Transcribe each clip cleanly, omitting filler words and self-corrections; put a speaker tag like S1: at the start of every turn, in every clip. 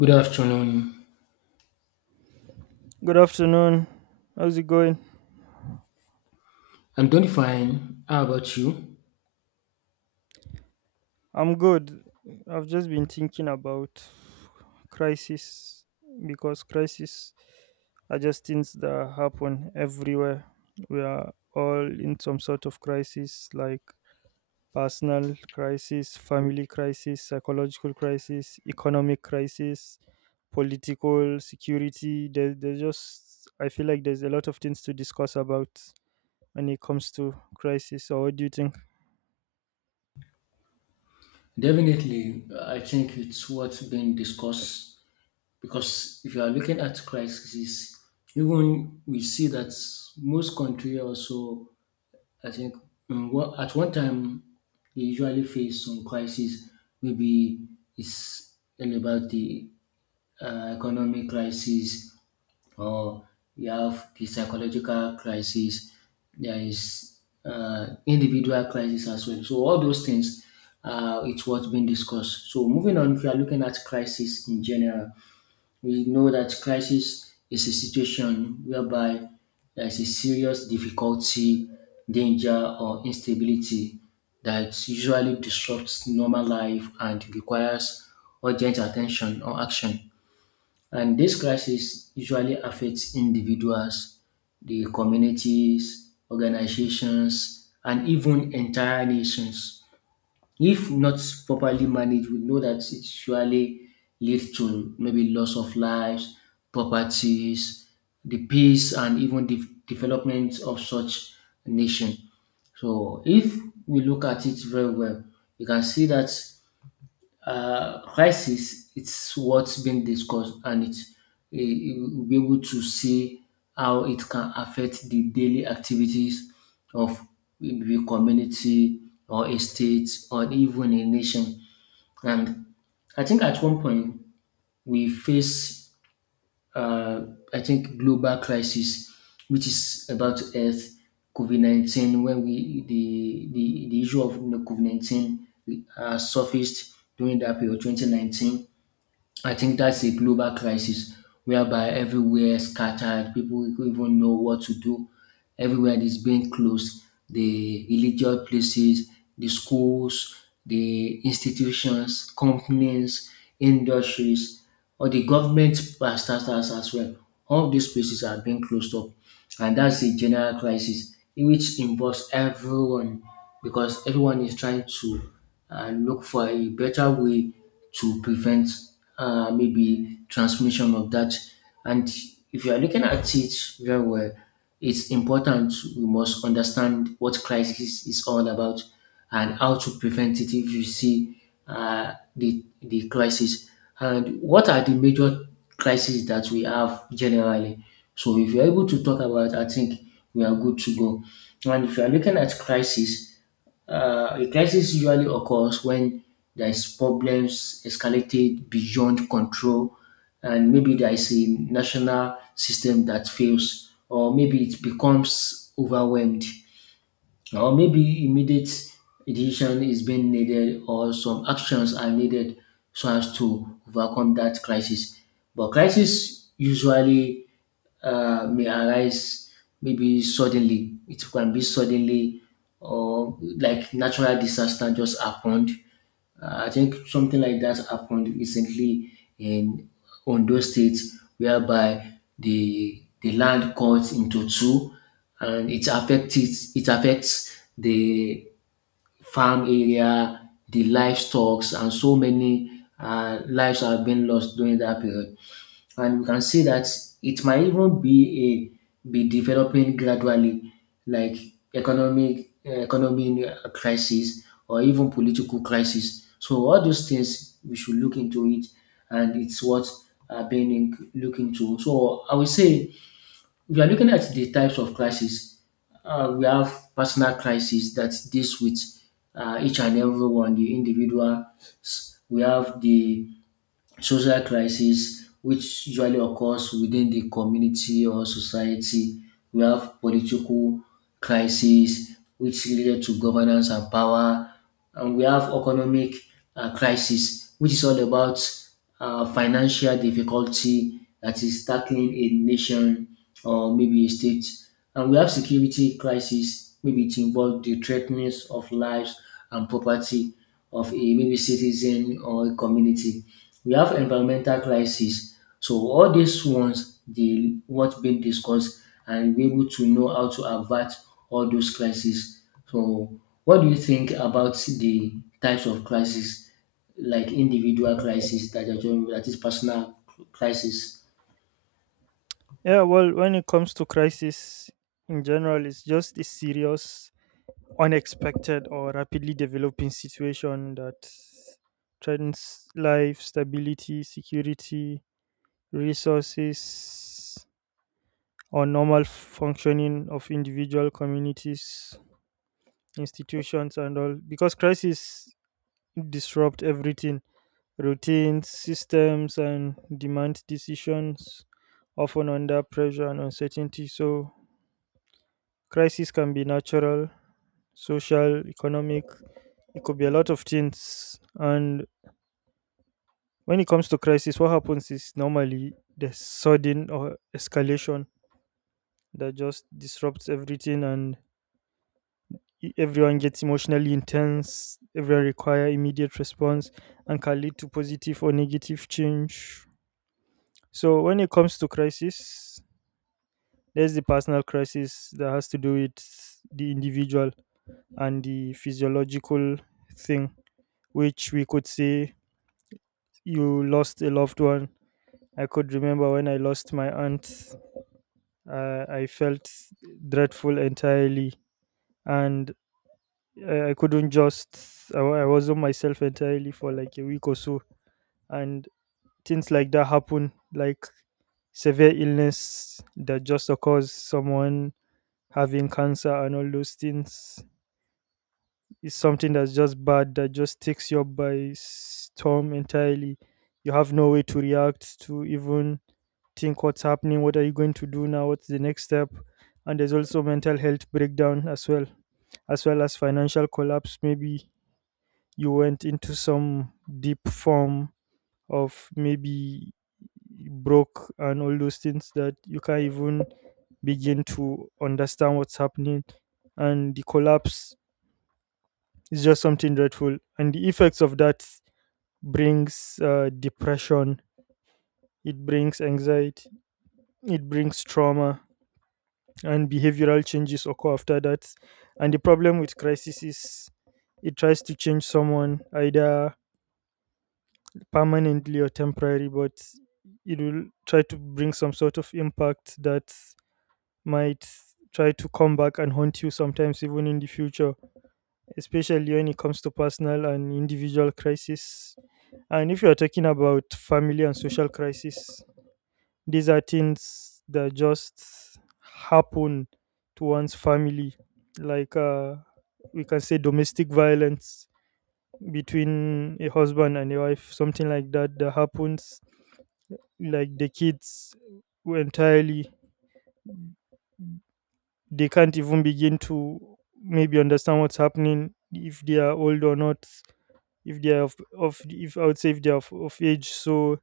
S1: Good afternoon.
S2: Good afternoon. How's it going?
S1: I'm doing fine. How about you?
S2: I'm good. I've just been thinking about crisis because crisis are just things that happen everywhere. We are all in some sort of crisis like personal crisis, family crisis, psychological crisis, economic crisis, political security. There's just, I feel like there's a lot of things to discuss about when it comes to crisis. So, what do you think?
S1: Definitely, I think it's what's been discussed, because if you are looking at crisis, even we see that most countries also, I think, at one time they usually face some crisis. Maybe it's all about the economic crisis, or you have the psychological crisis, there is individual crisis as well. So all those things, it's what's been discussed. So moving on, if you are looking at crisis in general, we know that crisis is a situation whereby there is a serious difficulty, danger, or instability that usually disrupts normal life and requires urgent attention or action. And this crisis usually affects individuals, the communities, organizations, and even entire nations. If not properly managed, we know that it surely leads to maybe loss of lives, properties, the peace, and even the development of such nation. So if we look at it very well, you can see that crisis it's what's been discussed, and it's you will be able to see how it can affect the daily activities of maybe community or a state or even a nation. And I think at one point we face uh, I think global crisis, which is about health, covid-19, when we the issue of covid-19 surfaced during that period 2019. I think that's a global crisis whereby everywhere scattered, people don't even know what to do. Everywhere is being closed. The religious places, the schools, the institutions, companies, industries, or the government as well. All these places are being closed up, and that's a general crisis in which involves everyone, because everyone is trying to look for a better way to prevent maybe transmission of that. And if you are looking at it very well, it's important we must understand what crisis is all about and how to prevent it if you see the crisis. And what are the major crises that we have generally? So if you're able to talk about, I think we are good to go. And if you are looking at crisis, a crisis usually occurs when there is problems escalated beyond control, and maybe there is a national system that fails, or maybe it becomes overwhelmed. Or maybe immediate decision is being needed, or some actions are needed so as to overcome that crisis. But crisis usually may arise maybe suddenly. It can be suddenly, or like natural disaster just happened. I think something like that happened recently in Ondo State, whereby the land cut into two, and it affects the farm area, the livestock, and so many lives have been lost during that period. And we can see that it might even be a be developing gradually, like economic economy crisis, or even political crisis. So all those things we should look into, it, and it's what I've been in, look into. So I would say we are looking at the types of crisis. We have personal crisis that deals with each and every one, the individual. We have the social crisis, which usually occurs within the community or society. We have political crisis, which related to governance and power, and we have economic crisis, which is all about financial difficulty that is tackling a nation or maybe a state. And we have security crisis, maybe it involves the threatenings of lives and property of a maybe citizen or a community. We have environmental crisis. So all these ones dey what been discussed, and be able to know how to avert all those crises. So what do you think about the types of crisis, like individual crisis that are joined, that is personal crisis?
S2: Yeah, well, when it comes to crisis in general, it's just a serious, unexpected, or rapidly developing situation that threatens life, stability, security, resources, or normal functioning of individual communities, institutions, and all. Because crisis disrupt everything, routines, systems, and demand decisions, often under pressure and uncertainty. So crisis can be natural, social, economic. It could be a lot of things. And when it comes to crisis, what happens is normally the sudden or escalation that just disrupts everything, and everyone gets emotionally intense. Everyone require immediate response and can lead to positive or negative change. So when it comes to crisis, there's the personal crisis that has to do with the individual and the physiological thing which we could say you lost a loved one. I could remember when I lost my aunt, I felt dreadful entirely, and I couldn't just, I wasn't myself entirely for like a week or so. And things like that happen, like severe illness that just occurs, someone having cancer, and all those things is something that's just bad, that just takes you up by storm entirely. You have no way to react to even think what's happening, what are you going to do now, what's the next step? And there's also mental health breakdown as well as well as financial collapse, maybe you went into some deep form of maybe broke and all those things that you can't even begin to understand what's happening, and the collapse is just something dreadful, and the effects of that brings depression, it brings anxiety, it brings trauma, and behavioral changes occur after that. And the problem with crisis is it tries to change someone either permanently or temporary, but it will try to bring some sort of impact that might try to come back and haunt you sometimes, even in the future, especially when it comes to personal and individual crisis. And if you are talking about family and social crisis, these are things that just happen to one's family, like we can say domestic violence between a husband and a wife, something like that, that happens. Like the kids who entirely, they can't even begin to maybe understand what's happening if they are old or not, if they are of if I would say if they are of age, so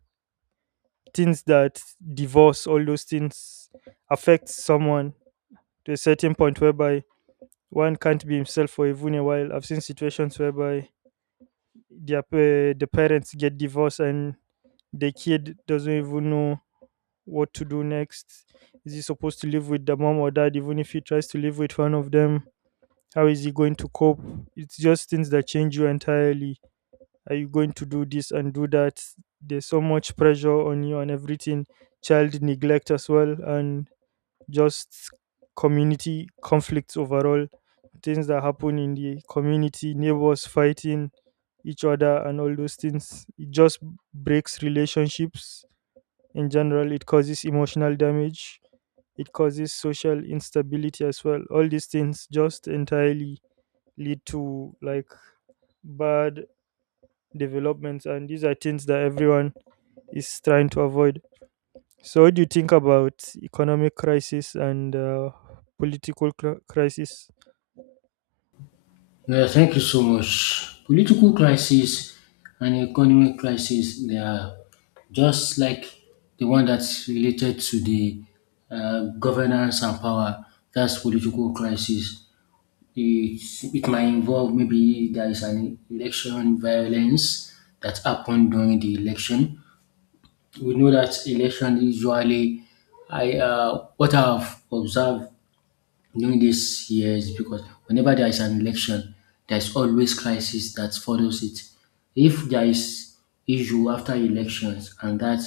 S2: things that divorce, all those things affects someone to a certain point whereby one can't be himself for even a while. I've seen situations whereby the parents get divorced and the kid doesn't even know what to do next. Is he supposed to live with the mom or dad? Even if he tries to live with one of them, how is he going to cope? It's just things that change you entirely. Are you going to do this and do that? There's so much pressure on you and everything. Child neglect as well, and just community conflicts overall, things that happen in the community, neighbors fighting each other, and all those things. It just breaks relationships in general, it causes emotional damage, it causes social instability as well. All these things just entirely lead to like bad developments, and these are things that everyone is trying to avoid. So, what do you think about economic crisis and political crisis?
S1: No, yeah, thank you so much. Political crisis and economic crisis, they are just like the one that's related to the governance and power. That's political crisis. It, it might involve maybe there is an election violence that happened during the election. We know that election usually, I what I've observed knowing this year is because whenever there is an election, there is always crisis that follows it. If there is issue after elections, and that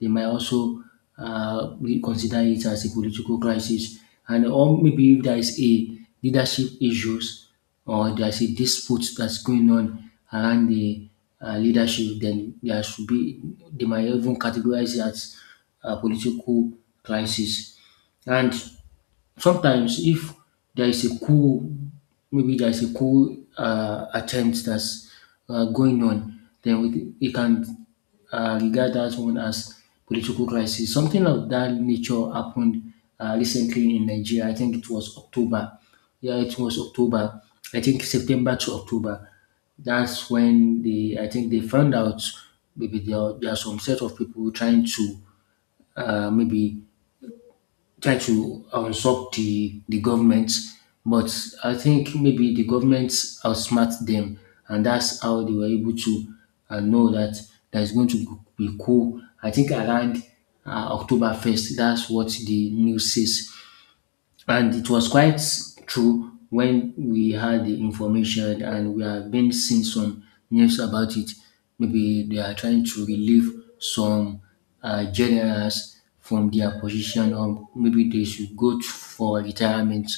S1: they might also we consider it as a political crisis, and or maybe if there is a leadership issues, or there is a dispute that's going on around the leadership, then there should be, they might even categorize it as a political crisis. And sometimes if there is a coup, maybe there is a coup attempt that's going on, then we can regard that one as political crisis. Something of that nature happened recently in Nigeria. I think it was October. Yeah, it was October. I think September to October. That's when they, I think they found out maybe there are some set of people trying to maybe try to unsub the government. But I think maybe the government outsmart them, and that's how they were able to know that there's going to be cool. I think around October 1st, that's what the news says. And it was quite true when we had the information, and we have been seeing some news about it. Maybe they are trying to relieve some generals from their position, or maybe they should go to, for retirement.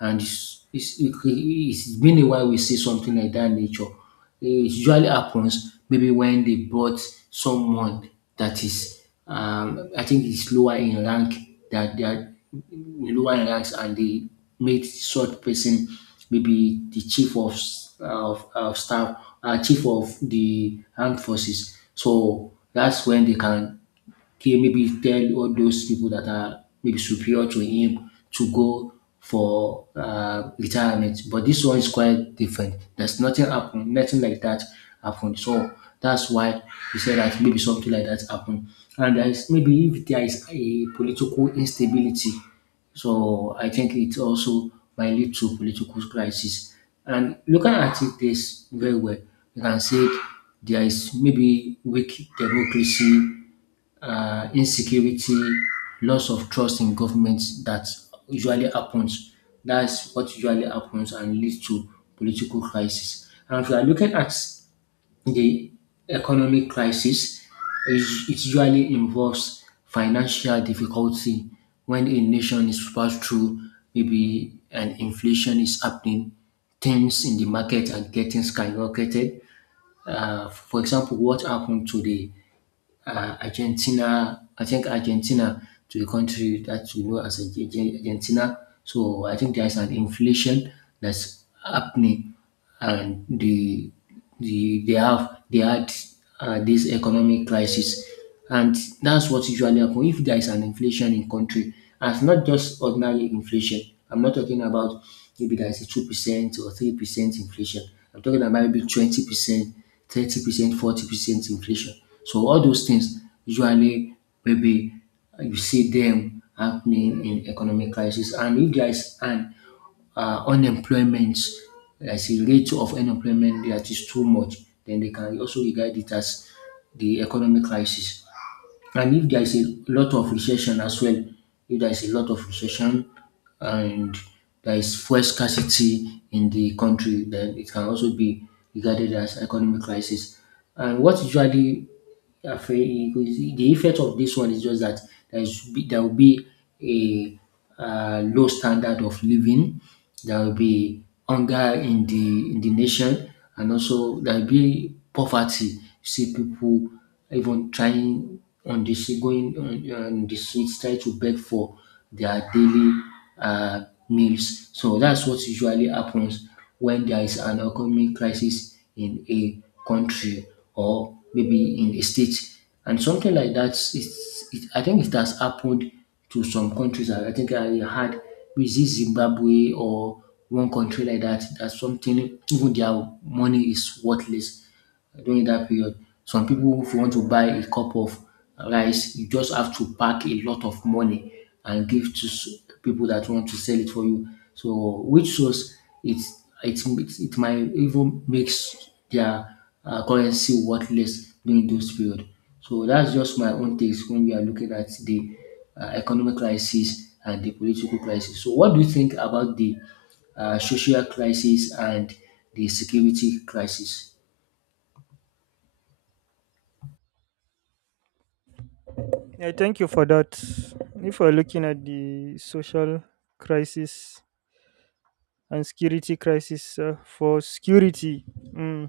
S1: And it's been a while we see something like that nature. It usually happens maybe when they bought someone that is, I think is lower in rank, that they are lower in ranks, and they made such person maybe the chief of staff, chief of the armed forces. So that's when they can he maybe tell all those people that are maybe superior to him to go for retirement. But this one is quite different. There's nothing happened, nothing like that happened. So that's why he said that maybe something like that happened. And there is maybe if there is a political instability, so I think it also might lead to political crisis. And looking at it this very well, you can say there is maybe weak democracy, insecurity, loss of trust in government that usually happens. That's what usually happens and leads to political crisis. And if you are looking at the economic crisis, it it usually involves financial difficulty when a nation is passed through maybe an inflation is happening, things in the market are getting skyrocketed. For example, what happened to the Argentina. I think Argentina, to a country that we know as Argentina. So I think there's an inflation that's happening, and they had this economic crisis. And that's what usually happen if there is an inflation in country, and it's not just ordinary inflation. I'm not talking about maybe there is a 2% or 3% inflation. I'm talking about maybe 20%, 30%, 40% inflation. So all those things usually maybe you see them happening in economic crisis. And if there is an unemployment, as a rate of unemployment that is too much, then they can also regard it as the economic crisis. And if there is a lot of recession as well, if there is a lot of recession, and there is fuel scarcity in the country, then it can also be regarded as economic crisis. And what usually affect the effect of this one is just that there will be a low standard of living, there will be hunger in the nation, and also there will be poverty. You see people even trying on the street, going on the streets, trying to beg for their daily meals. So that's what usually happens when there is an economic crisis in a country or maybe in a state. And something like that is, it, I think it has happened to some countries. I think I had with this Zimbabwe or one country like that. That something, even their money is worthless during that period. Some people, if you want to buy a cup of rice, you just have to pack a lot of money and give to people that want to sell it for you. So which shows it, it might even makes their currency worthless during those period. So that's just my own takes when we are looking at the economic crisis and the political crisis. So what do you think about the social crisis and the security crisis?
S2: I thank you for that. If we're looking at the social crisis and security crisis, for security, mm,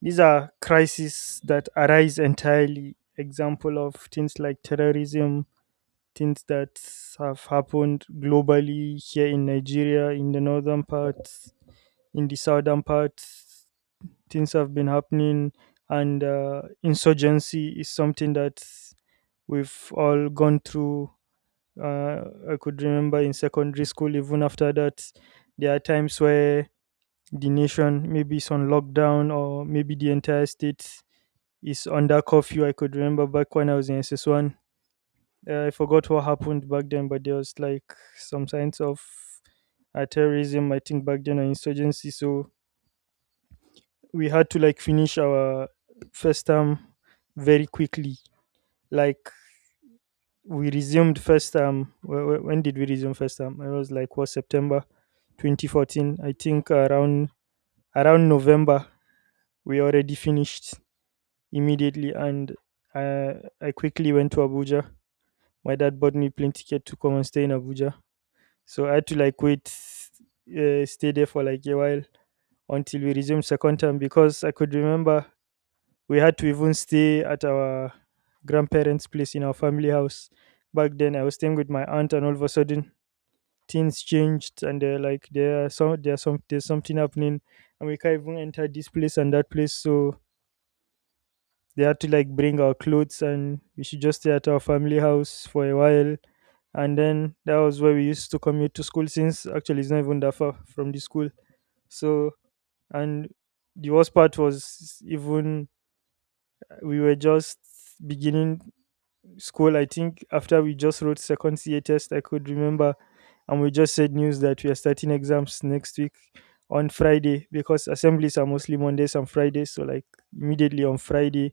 S2: these are crises that arise entirely. Example of things like terrorism, things that have happened globally here in Nigeria, in the northern parts, in the southern parts. Things have been happening, and insurgency is something that we've all gone through. Uh, I could remember in secondary school, even after that, there are times where the nation maybe is on lockdown or maybe the entire state is under curfew. I could remember back when I was in SS1. I forgot what happened back then, but there was like some signs of terrorism, I think, back then, or insurgency. So we had to like finish our first term very quickly. Like we resumed first term. When did we resume first term? It was like what, September, 2014. I think around November we already finished immediately, and uh, I quickly went to Abuja. My dad bought me plane ticket to come and stay in Abuja. So I had to like wait, stay there for like a while until we resumed second term because I could remember we had to even stay at our grandparents' place in our family house. Back then, I was staying with my aunt, and all of a sudden, things changed, and they're like, there are some, there's something happening, and we can't even enter this place and that place. So they had to like bring our clothes, and we should just stay at our family house for a while. And then that was where we used to commute to school, since actually it's not even that far from the school. So, and the worst part was even we were just beginning school, I think after we just wrote second CA test, I could remember, and we just said news that we are starting exams next week on Friday because assemblies are mostly Mondays and Fridays. So like immediately on Friday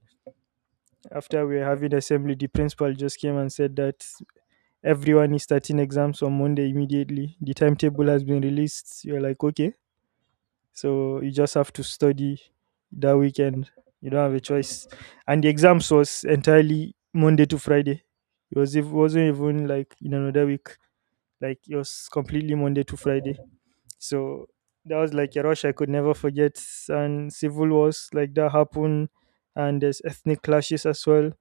S2: after we were having assembly, the principal just came and said that everyone is starting exams on Monday immediately. The timetable has been released. You're like, okay. So you just have to study that weekend. You don't have a choice. And the exams was entirely Monday to Friday. It wasn't even like in another week. Like it was completely Monday to Friday. So that was like a rush I could never forget. And civil wars like that happen, and there's ethnic clashes as well.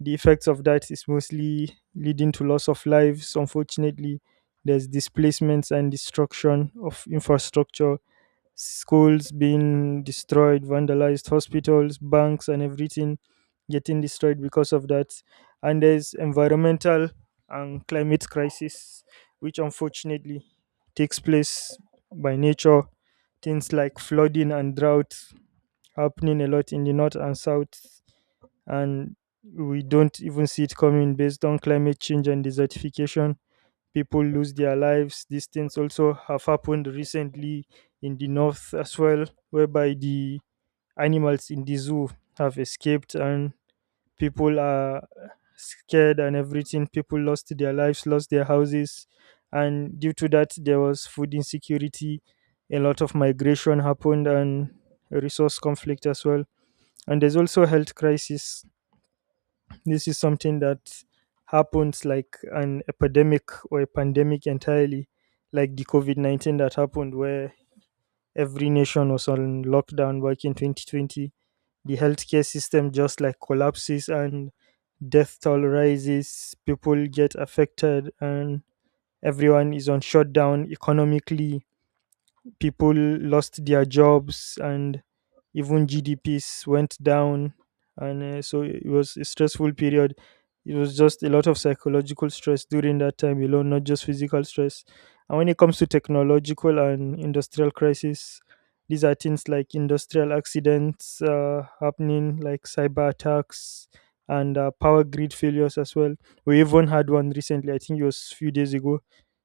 S2: The effects of that is mostly leading to loss of lives. Unfortunately, there's displacements and destruction of infrastructure, schools being destroyed, vandalized, hospitals, banks, and everything getting destroyed because of that. And there's environmental and climate crisis, which unfortunately takes place by nature. Things like flooding and drought happening a lot in the north and south, and we don't even see it coming based on climate change and desertification, people lose their lives. These things also have happened recently in the north as well, whereby the animals in the zoo have escaped and people are scared and everything. People lost their lives, lost their houses, and due to that, there was food insecurity. A lot of migration happened and resource conflict as well. And there's also health crisis, this is something that happens like an epidemic or a pandemic entirely, like the COVID 19 that happened, where every nation was on lockdown back in 2020. The healthcare system just like collapses and death toll rises, people get affected, and everyone is on shutdown economically, people lost their jobs and even GDPs went down. And so it was a stressful period. It was just a lot of psychological stress during that time alone, not just physical stress. And when it comes to technological and industrial crisis, these are things like industrial accidents happening, like cyber attacks and power grid failures as well. We even had one recently, I think it was a few days ago,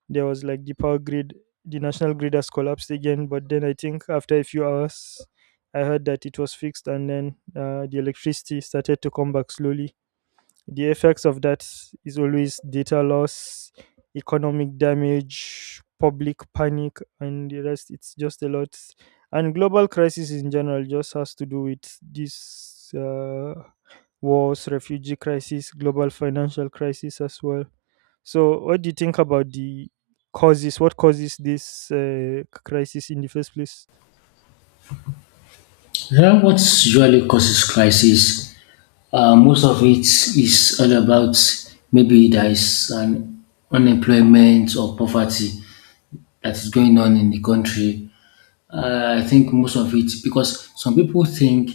S2: there was like the power grid, the national grid has collapsed again, but then I think after a few hours I heard that it was fixed and then the electricity started to come back slowly. The effects of that is always data loss, economic damage, public panic, and the rest, it's just a lot. And global crisis in general just has to do with this wars, refugee crisis, global financial crisis as well. So, what do you think about the causes? What causes this crisis in the first place?
S1: Yeah, what usually causes crisis? Most of it is all about maybe there is an unemployment or poverty that is going on in the country. I think most of it because some people think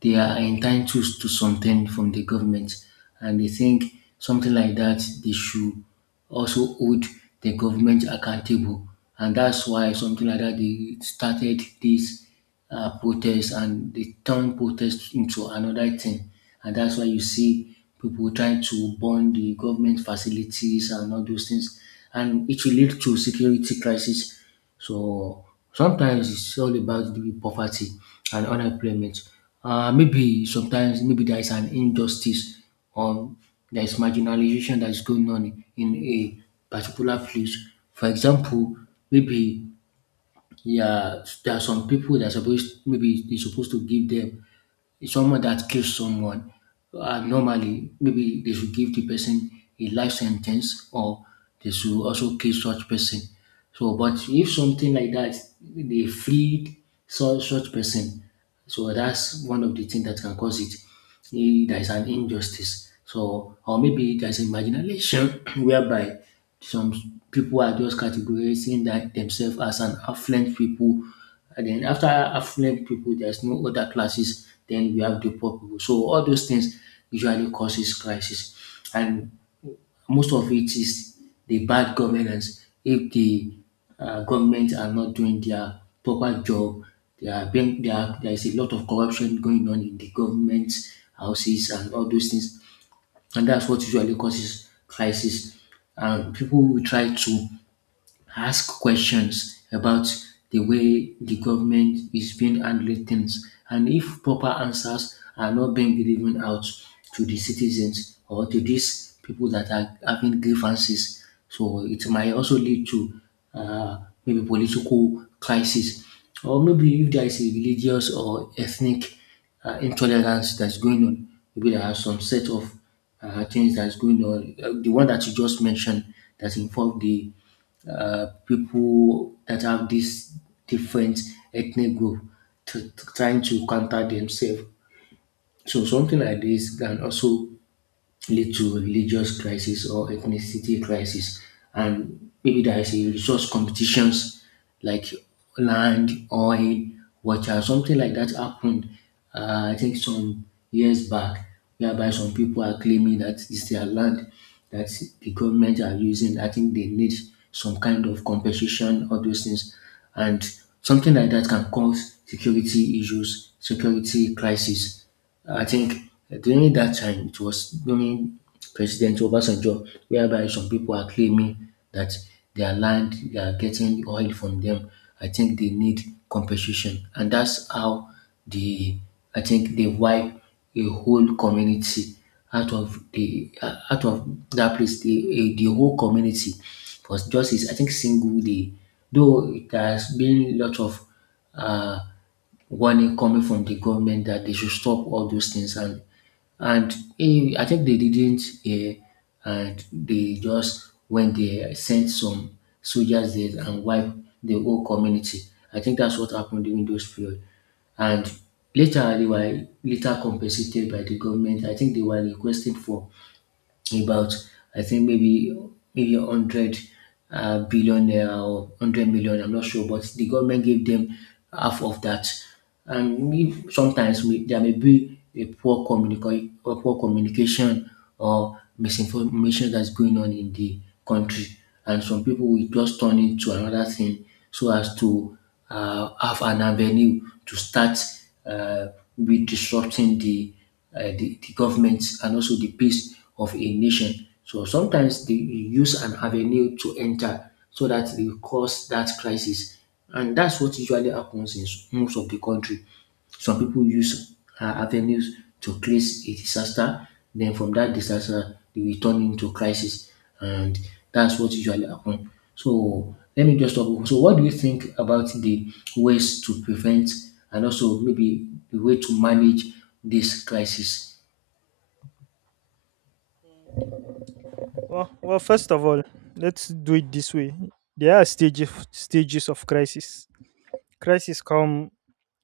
S1: they are entitled to something from the government, and they think something like that they should also hold the government accountable, and that's why something like that they started this protest and they turn protest into another thing, and that's why you see people trying to burn the government facilities and all those things, and it will lead to security crisis. So sometimes it's all about the poverty and unemployment. Maybe sometimes maybe there is an injustice or there is marginalization that is going on in a particular place. For example, maybe yeah, there are some people that are supposed maybe they're supposed to give them, it's someone that kills someone, normally maybe they should give the person a life sentence or they should also kill such person. So, but if something like that, they freed such person, so that's one of the things that can cause it. There is an injustice. So, or maybe there's imagination whereby some people are just categorizing that themselves as an affluent people. And then after affluent people, there's no other classes. Then we have the poor people. So all those things usually causes crisis. And most of it is the bad governance. If the government are not doing their proper job, they are being, they are, there is a lot of corruption going on in the government houses and all those things, and that's what usually causes crisis. And people will try to ask questions about the way the government is being handling things. And if proper answers are not being given out to the citizens or to these people that are having grievances, so it might also lead to uh, maybe political crisis, or maybe if there is a religious or ethnic intolerance that's going on, maybe there are some set of things that's going on. The one that you just mentioned that involve the people that have this different ethnic group to trying to counter themselves. So something like this can also lead to religious crisis or ethnicity crisis, and maybe there is a resource competitions like land, oil, water, something like that happened. I think some years back whereby some people are claiming that it's their land that the government are using. I think they need some kind of compensation, all those things, and something like that can cause security issues, security crisis. I think during that time it was during President Obasanjo whereby some people are claiming that their land, they are getting oil from them. I think they need compensation, and that's how the, I think they wipe a whole community out of the out of that place, the whole community was just is, I think, single day, though there has been lot of uh, warning coming from the government that they should stop all those things, and I think they didn't, and they just when they sent some soldiers there and wiped the whole community. I think that's what happened during those period. And later they were later compensated by the government. I think they were requesting for about, I think, maybe 100 billion or 100 million. I'm not sure, but the government gave them half of that. And if sometimes we, there may be a poor communication or misinformation that's going on in the country, and some people will just turn it to another thing so as to have an avenue to start uh, be disrupting the the governments and also the peace of a nation. So sometimes they use an avenue to enter so that they cause that crisis. And that's what usually happens in s- most of the country. Some people use avenues to create a disaster. Then from that disaster, they will turn into crisis, and that's what usually happen. So let me just talk. So what do you think about the ways to prevent and also maybe the way to manage this crisis?
S2: Well, well, first of all, let's do it this way. There are stages of crisis. Crisis come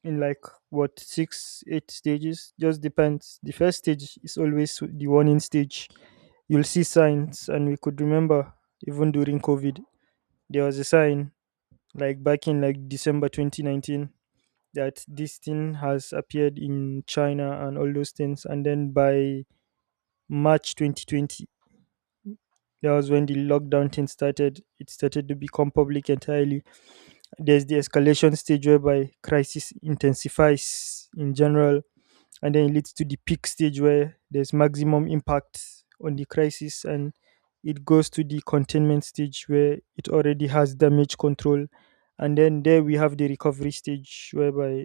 S2: in like what, six, eight stages. Just depends. The first stage is always the warning stage. You'll see signs, and we could remember even during COVID, there was a sign like back in like December 2019 that this thing has appeared in China and all those things, and then by March 2020, that was when the lockdown thing started, it started to become public entirely. There's the escalation stage whereby crisis intensifies in general, and then it leads to the peak stage where there's maximum impact on the crisis, and it goes to the containment stage where it already has damage control, and then there we have the recovery stage whereby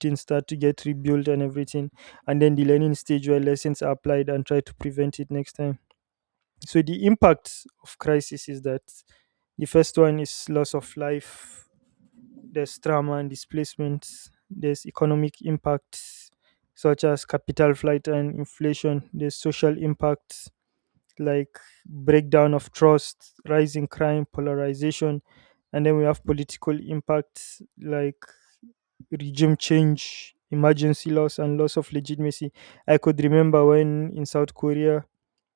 S2: things start to get rebuilt and everything, and then the learning stage where lessons are applied and try to prevent it next time. So the impact of crisis is that the first one is loss of life, there's trauma and displacement, there's economic impacts such as capital flight and inflation, there's social impacts like breakdown of trust, rising crime, polarization, and then we have political impacts like regime change, emergency loss, and loss of legitimacy. I could remember when in South Korea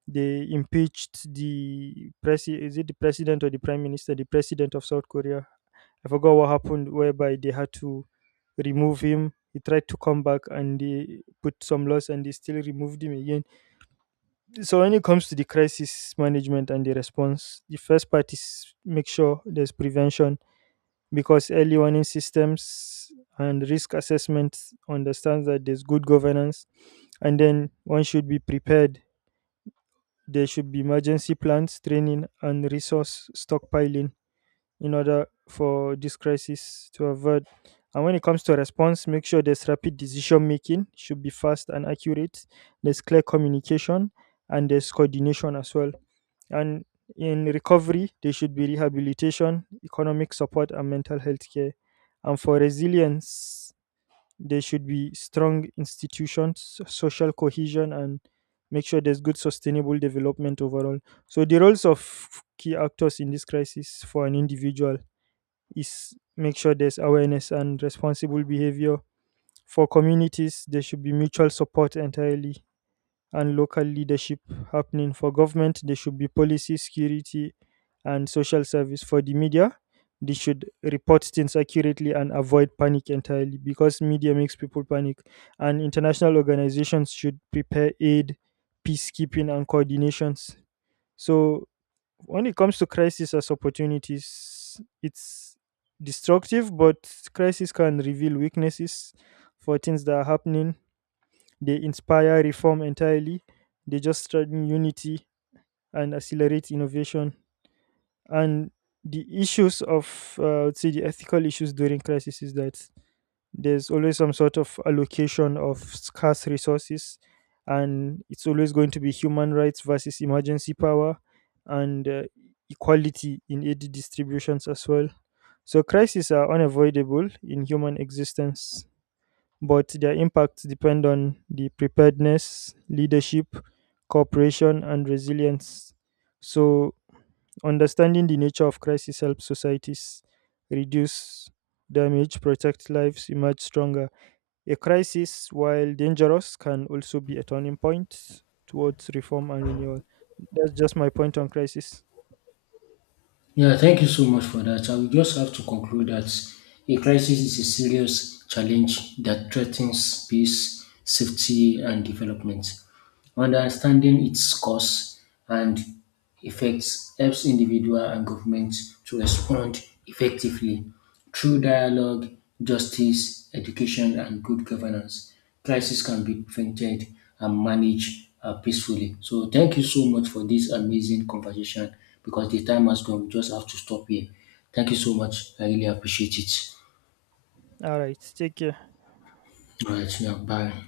S2: they impeached the is it the president or the prime minister? The president of South Korea. I forgot what happened, whereby they had to remove him. He tried to come back and they put some laws and they still removed him again. So, when it comes to the crisis management and the response, the first part is make sure there's prevention because early warning systems and risk assessment understands that there's good governance, and then one should be prepared, there should be emergency plans, training, and resource stockpiling in order for this crisis to avoid. And when it comes to response, make sure there's rapid decision making, should be fast and accurate. There's clear communication, and there's coordination as well. And in recovery, there should be rehabilitation, economic support, and mental health care. And for resilience, there should be strong institutions, so, social cohesion, and make sure there's good sustainable development overall. So the roles of key actors in this crisis, for an individual, is make sure there's awareness and responsible behavior. For communities, there should be mutual support entirely and local leadership happening. For government, there should be policy security and social service. For the media, they should report things accurately and avoid panic entirely, because media makes people panic, and international organizations should prepare aid, peacekeeping, and coordinations. So when it comes to crisis as opportunities, it's destructive, but crisis can reveal weaknesses for things that are happening, they inspire reform entirely. They just strengthen unity and accelerate innovation. And the issues of, I would say, the ethical issues during crisis is that there's always some sort of allocation of scarce resources, and it's always going to be human rights versus emergency power and equality in aid distributions as well. So crises are unavoidable in human existence, but their impacts depend on the preparedness, leadership, cooperation, and resilience. So, understanding the nature of crisis helps societies reduce damage, protect lives, emerge stronger. A crisis, while dangerous, can also be a turning point towards reform and renewal. That's just my point on crisis.
S1: Yeah, thank you so much for that. I will just have to conclude that a crisis is a serious challenge that threatens peace, safety, and development. Understanding its cause and effects helps individual and government to respond effectively. Through dialogue, justice, education, and good governance, crises can be prevented and managed peacefully. So, thank you so much for this amazing conversation because the time has gone. We just have to stop here. Thank you so much. I really appreciate it.
S2: All right, take care.
S1: All right, now, bye.